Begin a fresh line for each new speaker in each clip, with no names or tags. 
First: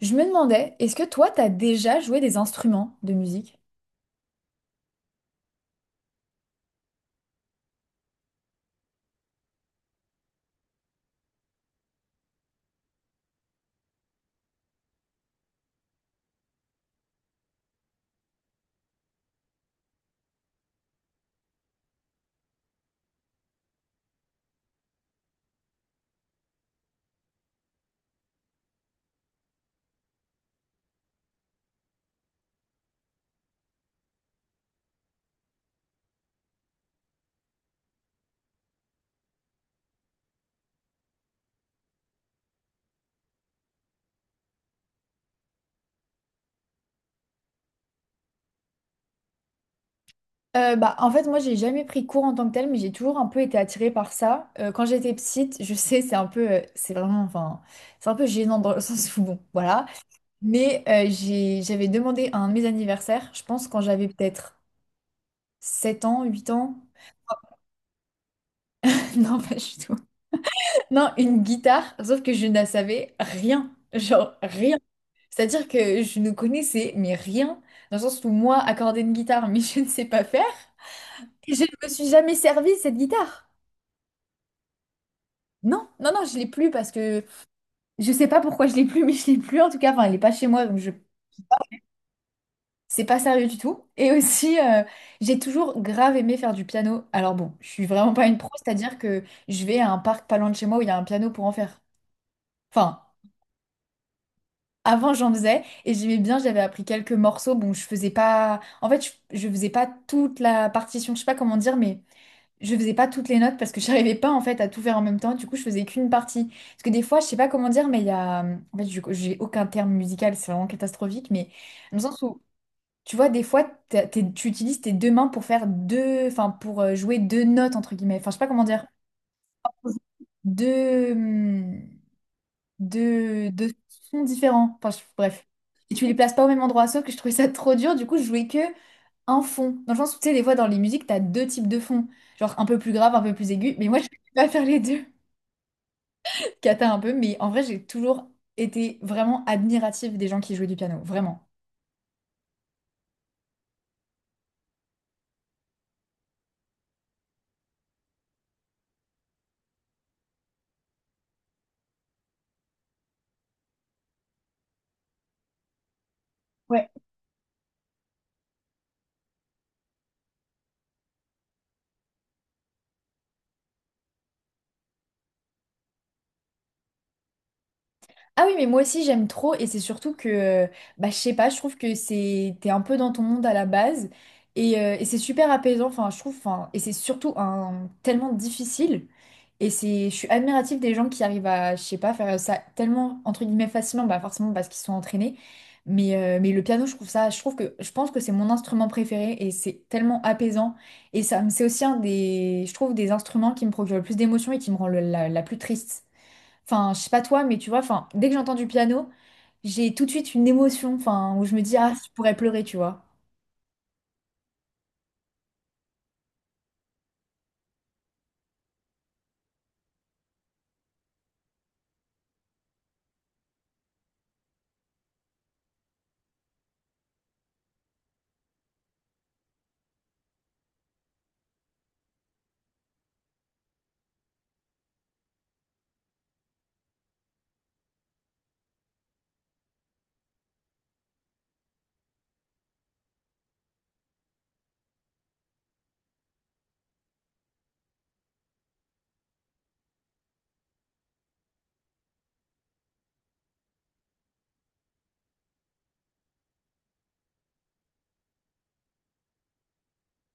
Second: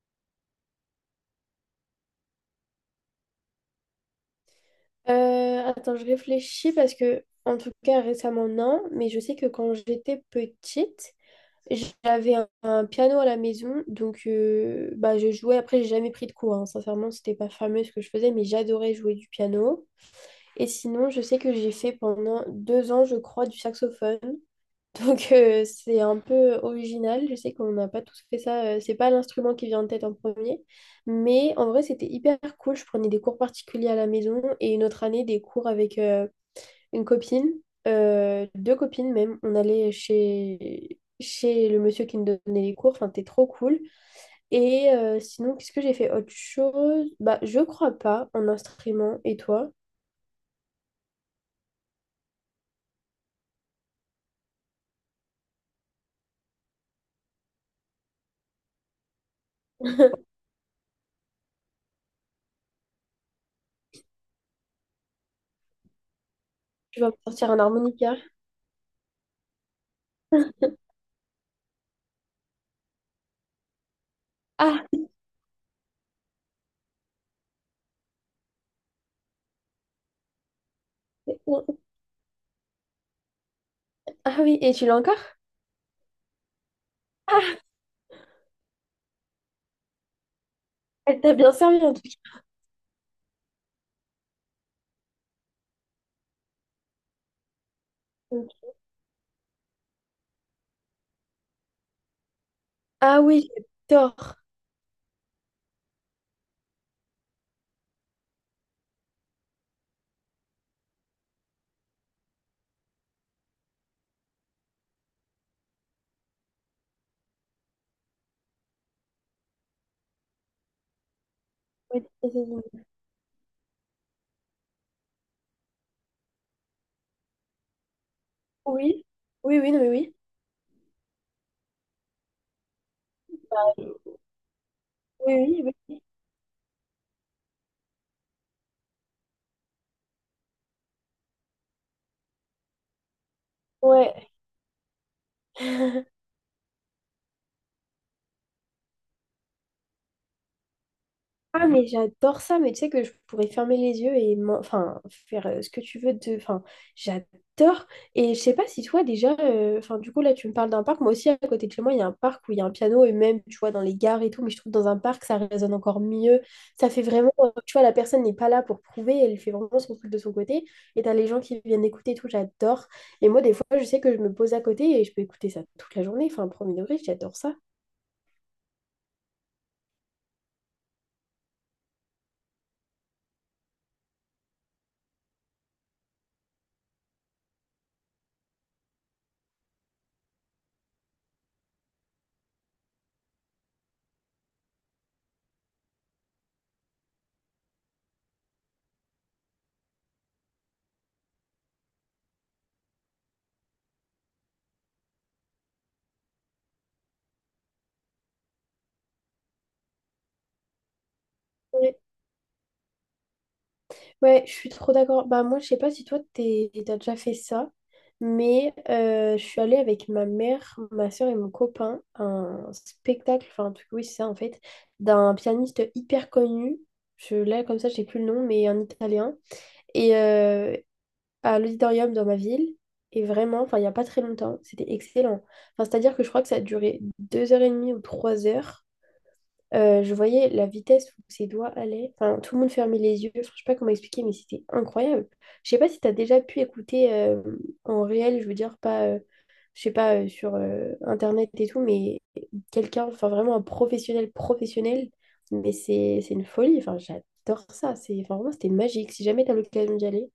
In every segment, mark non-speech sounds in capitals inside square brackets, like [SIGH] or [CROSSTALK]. Je me demandais, est-ce que toi, t'as déjà joué des instruments de musique?
Attends, je réfléchis parce que, en tout cas, récemment, non, mais je sais que quand j'étais petite, j'avais un piano à la maison, donc bah, je jouais. Après, j'ai jamais pris de cours, hein. Sincèrement, c'était pas fameux ce que je faisais, mais j'adorais jouer du piano. Et sinon, je sais que j'ai fait pendant 2 ans, je crois, du saxophone. Donc c'est un peu original. Je sais qu'on n'a pas tous fait ça. C'est pas l'instrument qui vient en tête en premier. Mais en vrai, c'était hyper cool. Je prenais des cours particuliers à la maison et une autre année des cours avec une copine, deux copines même. On allait chez le monsieur qui nous donnait les cours. Enfin, c'était trop cool. Et sinon, qu'est-ce que j'ai fait autre chose? Bah, je crois pas en instrument. Et toi?
En fait, moi, j'ai jamais pris cours en tant que tel, mais j'ai toujours un peu été attirée par ça. Quand j'étais petite, je [LAUGHS] sais, c'est un peu, c'est vraiment, enfin, c'est un peu gênant dans le sens où, bon, voilà.
[LAUGHS]
J'avais demandé à un de mes anniversaires, je pense quand j'avais peut-être 7 ans, 8 ans.
Tu vas me sortir un harmonica.
[LAUGHS] Non, pas du tout. Non, une guitare, sauf que je ne savais rien, genre rien.
Ah,
C'est-à-dire que je ne connaissais mais rien, dans le sens où moi, accorder une guitare, mais [LAUGHS] je ne sais pas faire. Et je ne me suis jamais servi de cette guitare.
ah oui, et tu l'as encore?
Non, je l'ai plus parce que
Ah.
je sais pas pourquoi je l'ai plus, [LAUGHS] mais je l'ai plus en tout cas. Enfin, elle n'est pas chez moi, donc je
Elle t'a bien servi en tout cas.
c'est pas sérieux du tout. Et aussi, j'ai toujours grave aimé faire du piano. Alors bon, je suis vraiment pas une pro, c'est-à-dire que je vais à un parc pas loin de chez moi où il y a un piano pour en faire. Enfin,
Ah oui, j'adore.
avant, j'en faisais et j'aimais bien, j'avais appris quelques morceaux. Bon, je faisais pas. En fait, je faisais pas toute la partition, je sais pas comment dire, mais je faisais pas toutes les notes parce que [LAUGHS] j'arrivais pas en fait à tout faire en même temps. Du coup, je faisais qu'une partie. Parce que des fois, je sais pas comment dire, mais il y a. En fait, j'ai aucun terme musical, c'est vraiment catastrophique, mais dans le sens
Oui,
où, tu vois, des fois, tu utilises tes deux mains pour faire deux. Enfin, pour jouer deux notes, entre guillemets. Enfin, je sais pas comment dire.
oui, oui, non, mais oui.
Deux. De
Oui,
sons différents. Bref.
oui, oui.
Et tu les places pas au même endroit, sauf que je trouvais ça trop dur. Du coup, je jouais que un fond. Dans le sens où, tu sais, des fois, dans les musiques, t'as deux types de fonds. Genre un peu plus grave, un peu plus aigu. Mais moi, je [LAUGHS]
Ouais.
pouvais pas faire les deux.
[LAUGHS]
[LAUGHS] Cata un peu. Mais en vrai, j'ai toujours été vraiment admirative des gens qui jouaient du piano. Vraiment.
Ah, mais j'adore ça, mais tu sais que je pourrais fermer les yeux et enfin, faire ce que tu veux de, enfin, j'adore. Et je sais pas si toi déjà, enfin, du coup, là, tu me parles d'un parc. Moi aussi, à côté de chez moi, il y a un parc où il y a un piano et même, tu vois, dans les gares et tout, mais je trouve que dans un parc, ça résonne encore mieux.
Ouais.
Ça fait vraiment, tu vois, la personne n'est pas là pour prouver, elle fait vraiment son truc de son côté. Et t'as les gens qui viennent écouter et tout, j'adore. Et moi, des fois, je sais que je me pose à côté et je peux écouter ça toute la journée. Enfin, premier degré, j'adore ça.
Ah oui, mais moi aussi j'aime trop et c'est surtout que, bah, je sais pas, je trouve que c'est, t'es un peu dans ton monde à la base et c'est super apaisant, enfin je trouve, enfin, et c'est surtout un, tellement difficile et c'est, je suis admirative des gens qui arrivent à, je sais pas, faire ça tellement, entre guillemets, facilement, bah forcément parce qu'ils sont entraînés, mais le piano je trouve ça, je trouve que, je pense que c'est mon instrument préféré et c'est tellement apaisant et ça, c'est aussi un des, je trouve, des instruments qui me procure le plus d'émotions et qui me rend la plus triste. Enfin, je sais pas toi, mais tu vois, enfin, dès que j'entends du piano, j'ai tout de suite une émotion, enfin, où je me dis, ah,
Ouais,
je pourrais pleurer, tu vois.
ouais, je suis trop d'accord. Bah moi, je sais pas si toi, t'as déjà fait ça, mais je suis allée avec ma mère, ma soeur et mon copain à un spectacle, enfin un truc, oui, c'est ça en fait, d'un pianiste hyper connu. Là, comme ça, je sais plus le nom, mais un italien. Et, à l'auditorium dans ma ville. Et vraiment, enfin, il n'y a pas très longtemps, c'était excellent. Enfin, c'est-à-dire que je crois que ça a duré 2 heures et demie ou 3 heures. Je voyais la vitesse où ses doigts allaient. Enfin, tout le monde fermait les yeux. Enfin, je sais pas comment expliquer, mais c'était incroyable. Je sais pas si tu as déjà pu écouter en réel, je veux dire, pas, je sais pas, sur Internet et tout, mais quelqu'un, enfin, vraiment un professionnel, professionnel. Mais c'est une folie. Enfin, j'adore ça. C'est, enfin, vraiment, c'était magique. Si jamais tu as l'occasion d'y aller.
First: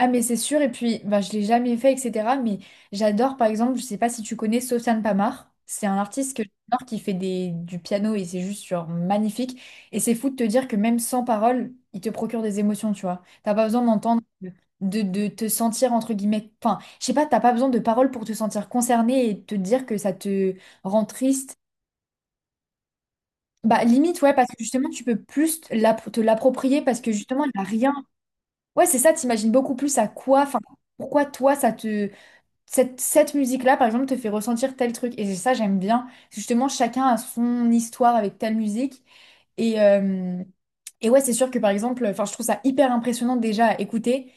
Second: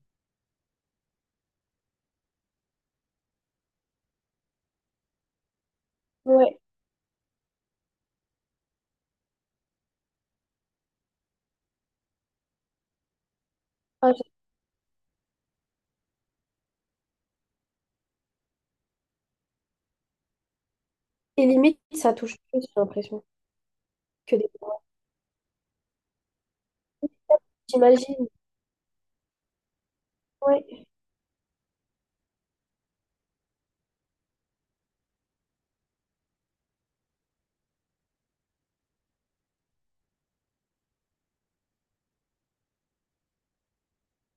Ah, mais c'est sûr, et puis, bah, je l'ai jamais fait, etc. Mais j'adore, par exemple, je sais pas si tu connais Sofiane Pamar. C'est un artiste que
Ouais.
j'adore qui fait des, du piano et c'est juste genre magnifique. Et c'est fou de te dire que même sans parole, il te procure des émotions, tu vois. T'as pas besoin
Ah.
d'entendre, de, de te sentir, entre guillemets, enfin, je sais pas, t'as pas besoin de paroles pour te sentir concerné et te dire que ça te rend
Et
triste.
limite, ça touche plus, j'ai l'impression,
Bah, limite, ouais,
que
parce
des
que
parents.
justement, tu peux plus te l'approprier parce que justement, il n'y a rien.
J'imagine.
Ouais, c'est ça, t'imagines beaucoup plus à quoi, enfin,
Ouais.
pourquoi toi, ça te. Cette musique-là, par exemple, te fait ressentir tel truc. Et c'est ça, j'aime bien. Justement, chacun a son histoire avec telle musique. Et, euh, et ouais, c'est sûr que par exemple, enfin, je trouve ça hyper impressionnant déjà à écouter.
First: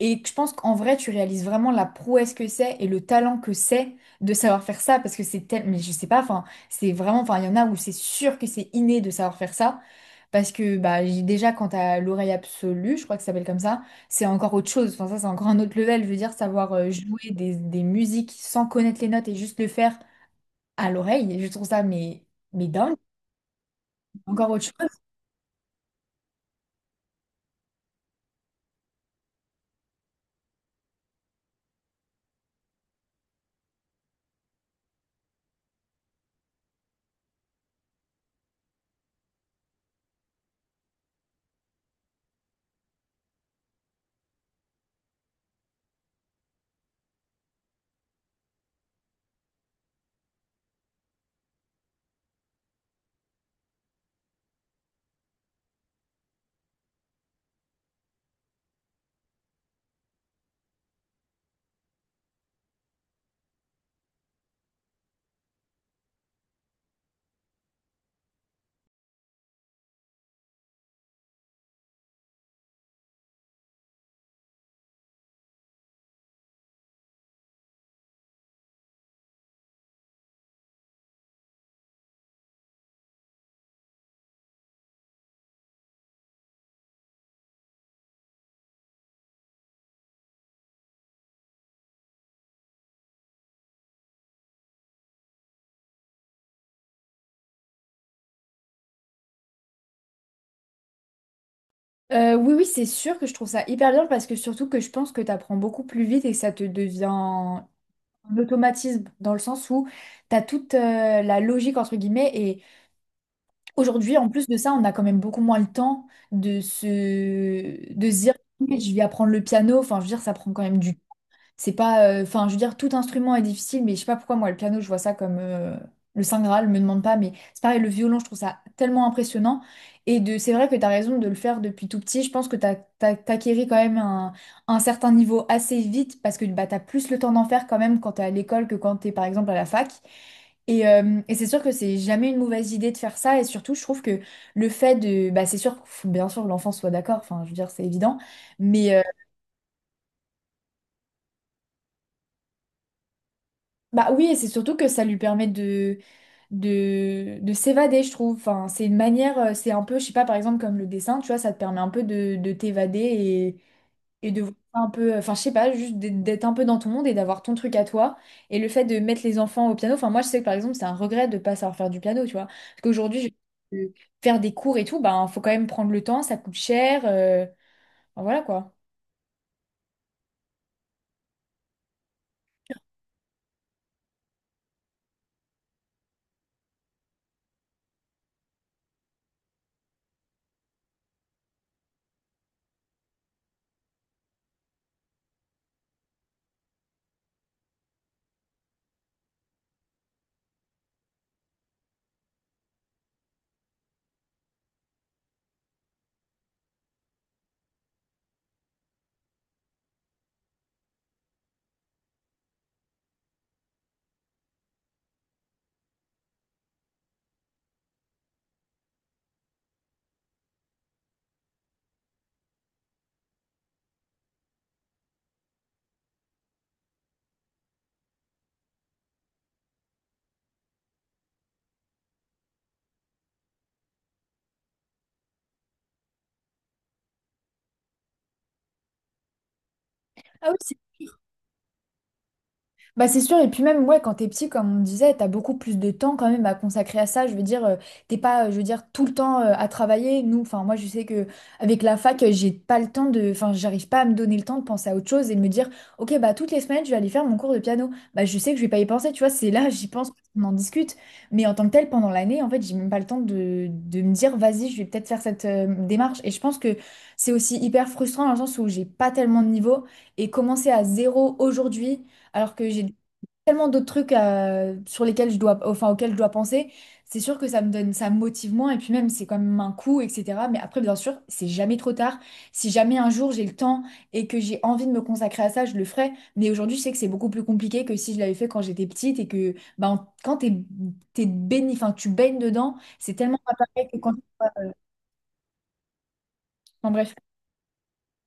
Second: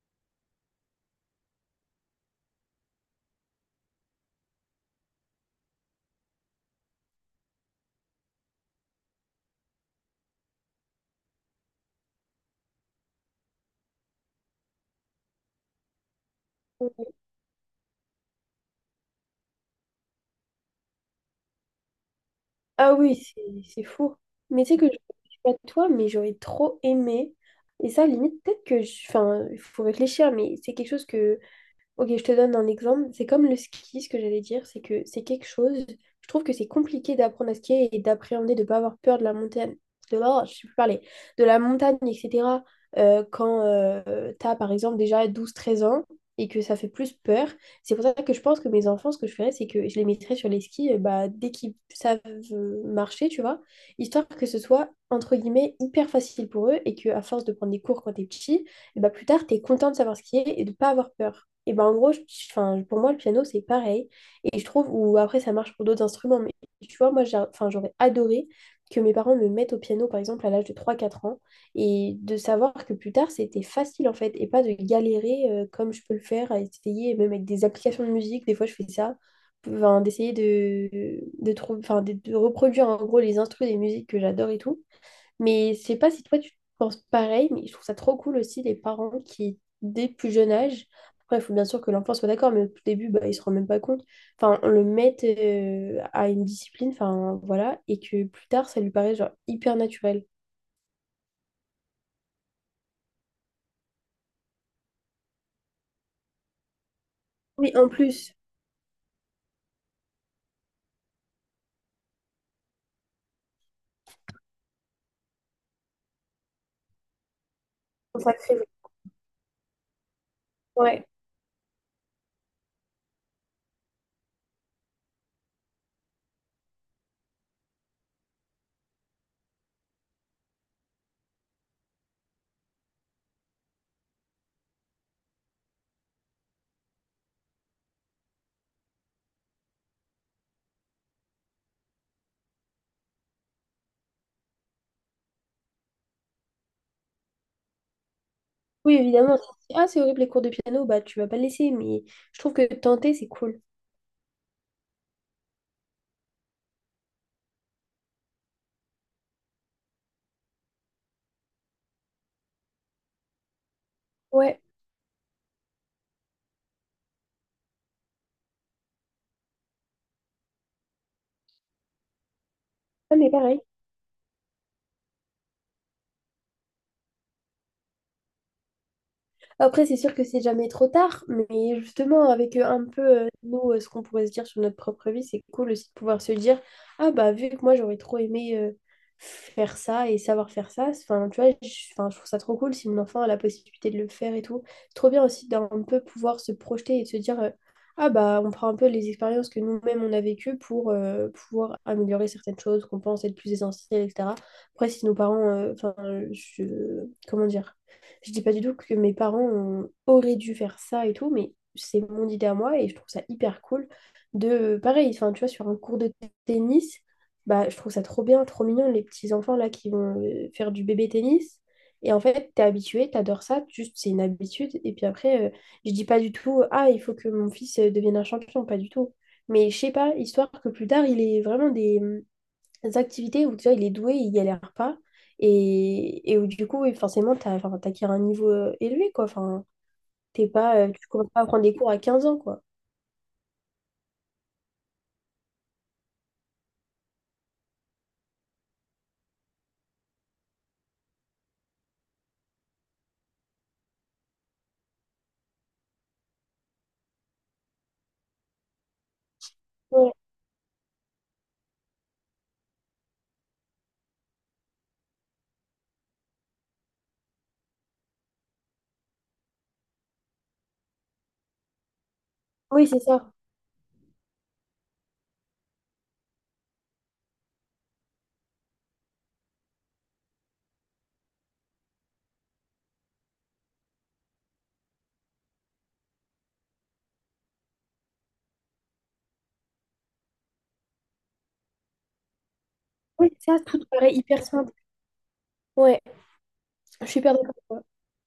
Et je pense qu'en vrai, tu réalises vraiment la prouesse que c'est et le talent que c'est de savoir faire ça parce que c'est tel… Mais je sais pas, enfin, c'est vraiment… Enfin, il y en a où c'est sûr que c'est inné de savoir faire ça parce que bah, déjà, quand t'as l'oreille absolue, je crois que ça s'appelle comme ça, c'est encore autre chose. Enfin, ça, c'est encore un autre level. Je veux dire, savoir jouer des musiques sans connaître les notes et juste le faire à l'oreille, je trouve ça, mais
Ah
dingue.
oui, c'est fou.
Encore
Mais
autre
tu sais que
chose.
je sais pas toi, mais j'aurais trop aimé. Et ça, limite, peut-être que je, enfin, il faut réfléchir, mais c'est quelque chose que. Ok, je te donne un exemple. C'est comme le ski, ce que j'allais dire, c'est que c'est quelque chose. Je trouve que c'est compliqué d'apprendre à skier et d'appréhender, de ne pas avoir peur de la montagne, je sais plus parler, de la montagne, etc. Quand tu as, par exemple, déjà 12-13 ans et que ça fait plus peur. C'est pour ça que je pense que mes enfants, ce que je ferais, c'est que je les mettrais sur les skis bah, dès qu'ils savent marcher, tu vois, histoire que ce soit, entre guillemets, hyper facile pour eux et que à force de prendre des cours quand tu es petit, et bah, plus tard, t'es content de savoir skier et de pas avoir peur. Et ben en gros, enfin, pour moi, le piano, c'est pareil. Et je trouve, ou après, ça marche pour d'autres instruments, mais tu vois, moi, enfin, j'aurais adoré que mes parents me mettent au piano, par exemple, à l'âge de trois quatre ans, et de savoir que plus tard, c'était facile, en fait, et pas de galérer comme je peux le faire, à essayer, même avec des applications de musique, des fois, je fais ça, enfin, d'essayer enfin, de reproduire, en gros, les instruments des musiques que j'adore et tout. Mais je sais pas si toi tu penses pareil, mais je trouve ça trop cool aussi les parents qui, dès plus jeune âge, après il faut bien sûr que l'enfant soit d'accord, mais au tout début, bah, il se rend même pas compte, enfin, on le mette à une discipline, enfin voilà, et que plus tard ça lui paraît genre hyper naturel.
Oui, oui, c'est sûr que je trouve ça hyper bien parce que surtout que je pense que tu apprends beaucoup plus vite et que ça te devient
Oui, en plus,
l'automatisme dans le sens où tu as toute la logique entre guillemets et aujourd'hui en plus de ça on a quand même beaucoup moins le temps de se
on
dire
s'accroche.
ok, je vais apprendre le piano enfin je veux dire ça prend quand même du
Ouais.
c'est pas, enfin, je veux dire, tout instrument est difficile, mais je sais pas pourquoi moi, le piano, je vois ça comme le Saint Graal, me demande pas, mais c'est pareil, le violon, je trouve ça tellement impressionnant. Et de, c'est vrai que t'as raison de le faire depuis tout petit. Je pense que t'acquéris quand même un certain niveau assez vite parce que bah, t'as plus le temps d'en faire quand même quand t'es à l'école que quand t'es par exemple à la fac. Et c'est sûr que c'est jamais une mauvaise idée de faire ça. Et surtout, je trouve que le fait de, bah, c'est sûr, faut bien sûr, que l'enfant soit d'accord. Enfin, je veux dire, c'est évident. Mais
Oui,
euh,
évidemment. Ah, c'est horrible les cours de piano, bah tu vas pas le laisser, mais je trouve que tenter c'est cool.
Bah oui, et c'est surtout que ça lui permet de de s'évader, je trouve. Enfin, c'est une manière, c'est un peu, je sais pas, par exemple, comme le dessin, tu vois, ça te permet un peu de t'évader et de voir
Ouais.
un peu, enfin, je sais pas, juste d'être un peu dans ton monde et d'avoir ton truc à toi. Et le fait de mettre les enfants au piano, enfin, moi, je sais que par exemple, c'est un regret de pas savoir faire du piano, tu vois. Parce
Ah,
qu'aujourd'hui,
mais pareil.
je- euh, faire des cours et tout, ben, faut quand même prendre le temps, ça coûte cher. Enfin, voilà quoi.
Après, c'est sûr que c'est jamais trop tard, mais justement, avec un peu, nous, ce qu'on pourrait se dire sur notre propre vie, c'est cool aussi de pouvoir se dire, ah bah, vu que moi, j'aurais trop aimé faire ça et savoir faire ça, enfin, tu vois, je, 'fin, je trouve ça trop cool si mon enfant a la possibilité de le faire et tout. C'est trop bien aussi d'un peu pouvoir se projeter et de se dire, ah bah, on prend un peu les expériences que nous-mêmes, on a vécues pour pouvoir améliorer certaines choses qu'on pense être plus essentielles, etc. Après, si nos parents, enfin, je, comment dire? Je dis pas du tout que mes parents auraient dû faire ça et tout, mais c'est mon idée à moi et je trouve ça hyper cool de, pareil, enfin, tu vois, sur un cours de tennis, bah, je trouve ça trop bien, trop mignon, les petits enfants là qui vont faire du bébé tennis. Et en fait, t'es habitué, t'adores ça, juste c'est une habitude. Et puis après, je dis pas du tout, ah, il faut que mon fils devienne un champion, pas du tout. Mais je sais pas, histoire que plus tard, il ait vraiment des activités où déjà il est doué, il galère pas, et où du coup, oui, forcément, t'as, enfin, t'acquiers un niveau élevé, quoi. Enfin, t'es
Ah oui, c'est
pas, tu commences pas à prendre des cours à 15 ans, quoi.
bah c'est sûr, et puis même ouais, quand t'es petit, comme on disait, t'as beaucoup plus de temps quand même à consacrer à ça. Je veux dire, t'es pas, je veux dire, tout le temps à travailler. Nous, enfin moi je sais que avec la fac, j'ai pas le temps de. Enfin, j'arrive pas à me donner le temps de penser à autre chose et de me dire, ok, bah toutes les semaines, je vais aller faire mon cours de piano. Bah je sais que je vais pas y penser, tu vois, c'est là, j'y pense,
Ouais.
on en discute. Mais en tant que tel, pendant l'année, en fait, j'ai même pas le temps de me dire, vas-y, je vais peut-être faire cette démarche. Et je pense que c'est aussi hyper frustrant dans le sens où j'ai pas tellement de niveau. Et commencer à zéro aujourd'hui alors que
Oui,
j'ai
c'est ça.
tellement d'autres trucs sur lesquels je dois, enfin, auxquels je dois penser. C'est sûr que ça me donne, ça me motive moins et puis même c'est quand même un coût, etc. Mais après, bien sûr, c'est jamais trop tard. Si jamais un jour j'ai le temps et que j'ai envie de me consacrer à ça, je le ferai. Mais aujourd'hui, je sais que c'est beaucoup plus compliqué que si je l'avais fait quand j'étais petite et que ben, quand t'es, t'es baigné, enfin, tu baignes dedans, c'est
Oui,
tellement pas
c'est ça, tout te
pareil que quand…
paraît hyper simple. Ouais,
Enfin,
je
bref.
suis hyper d'accord. Ouais.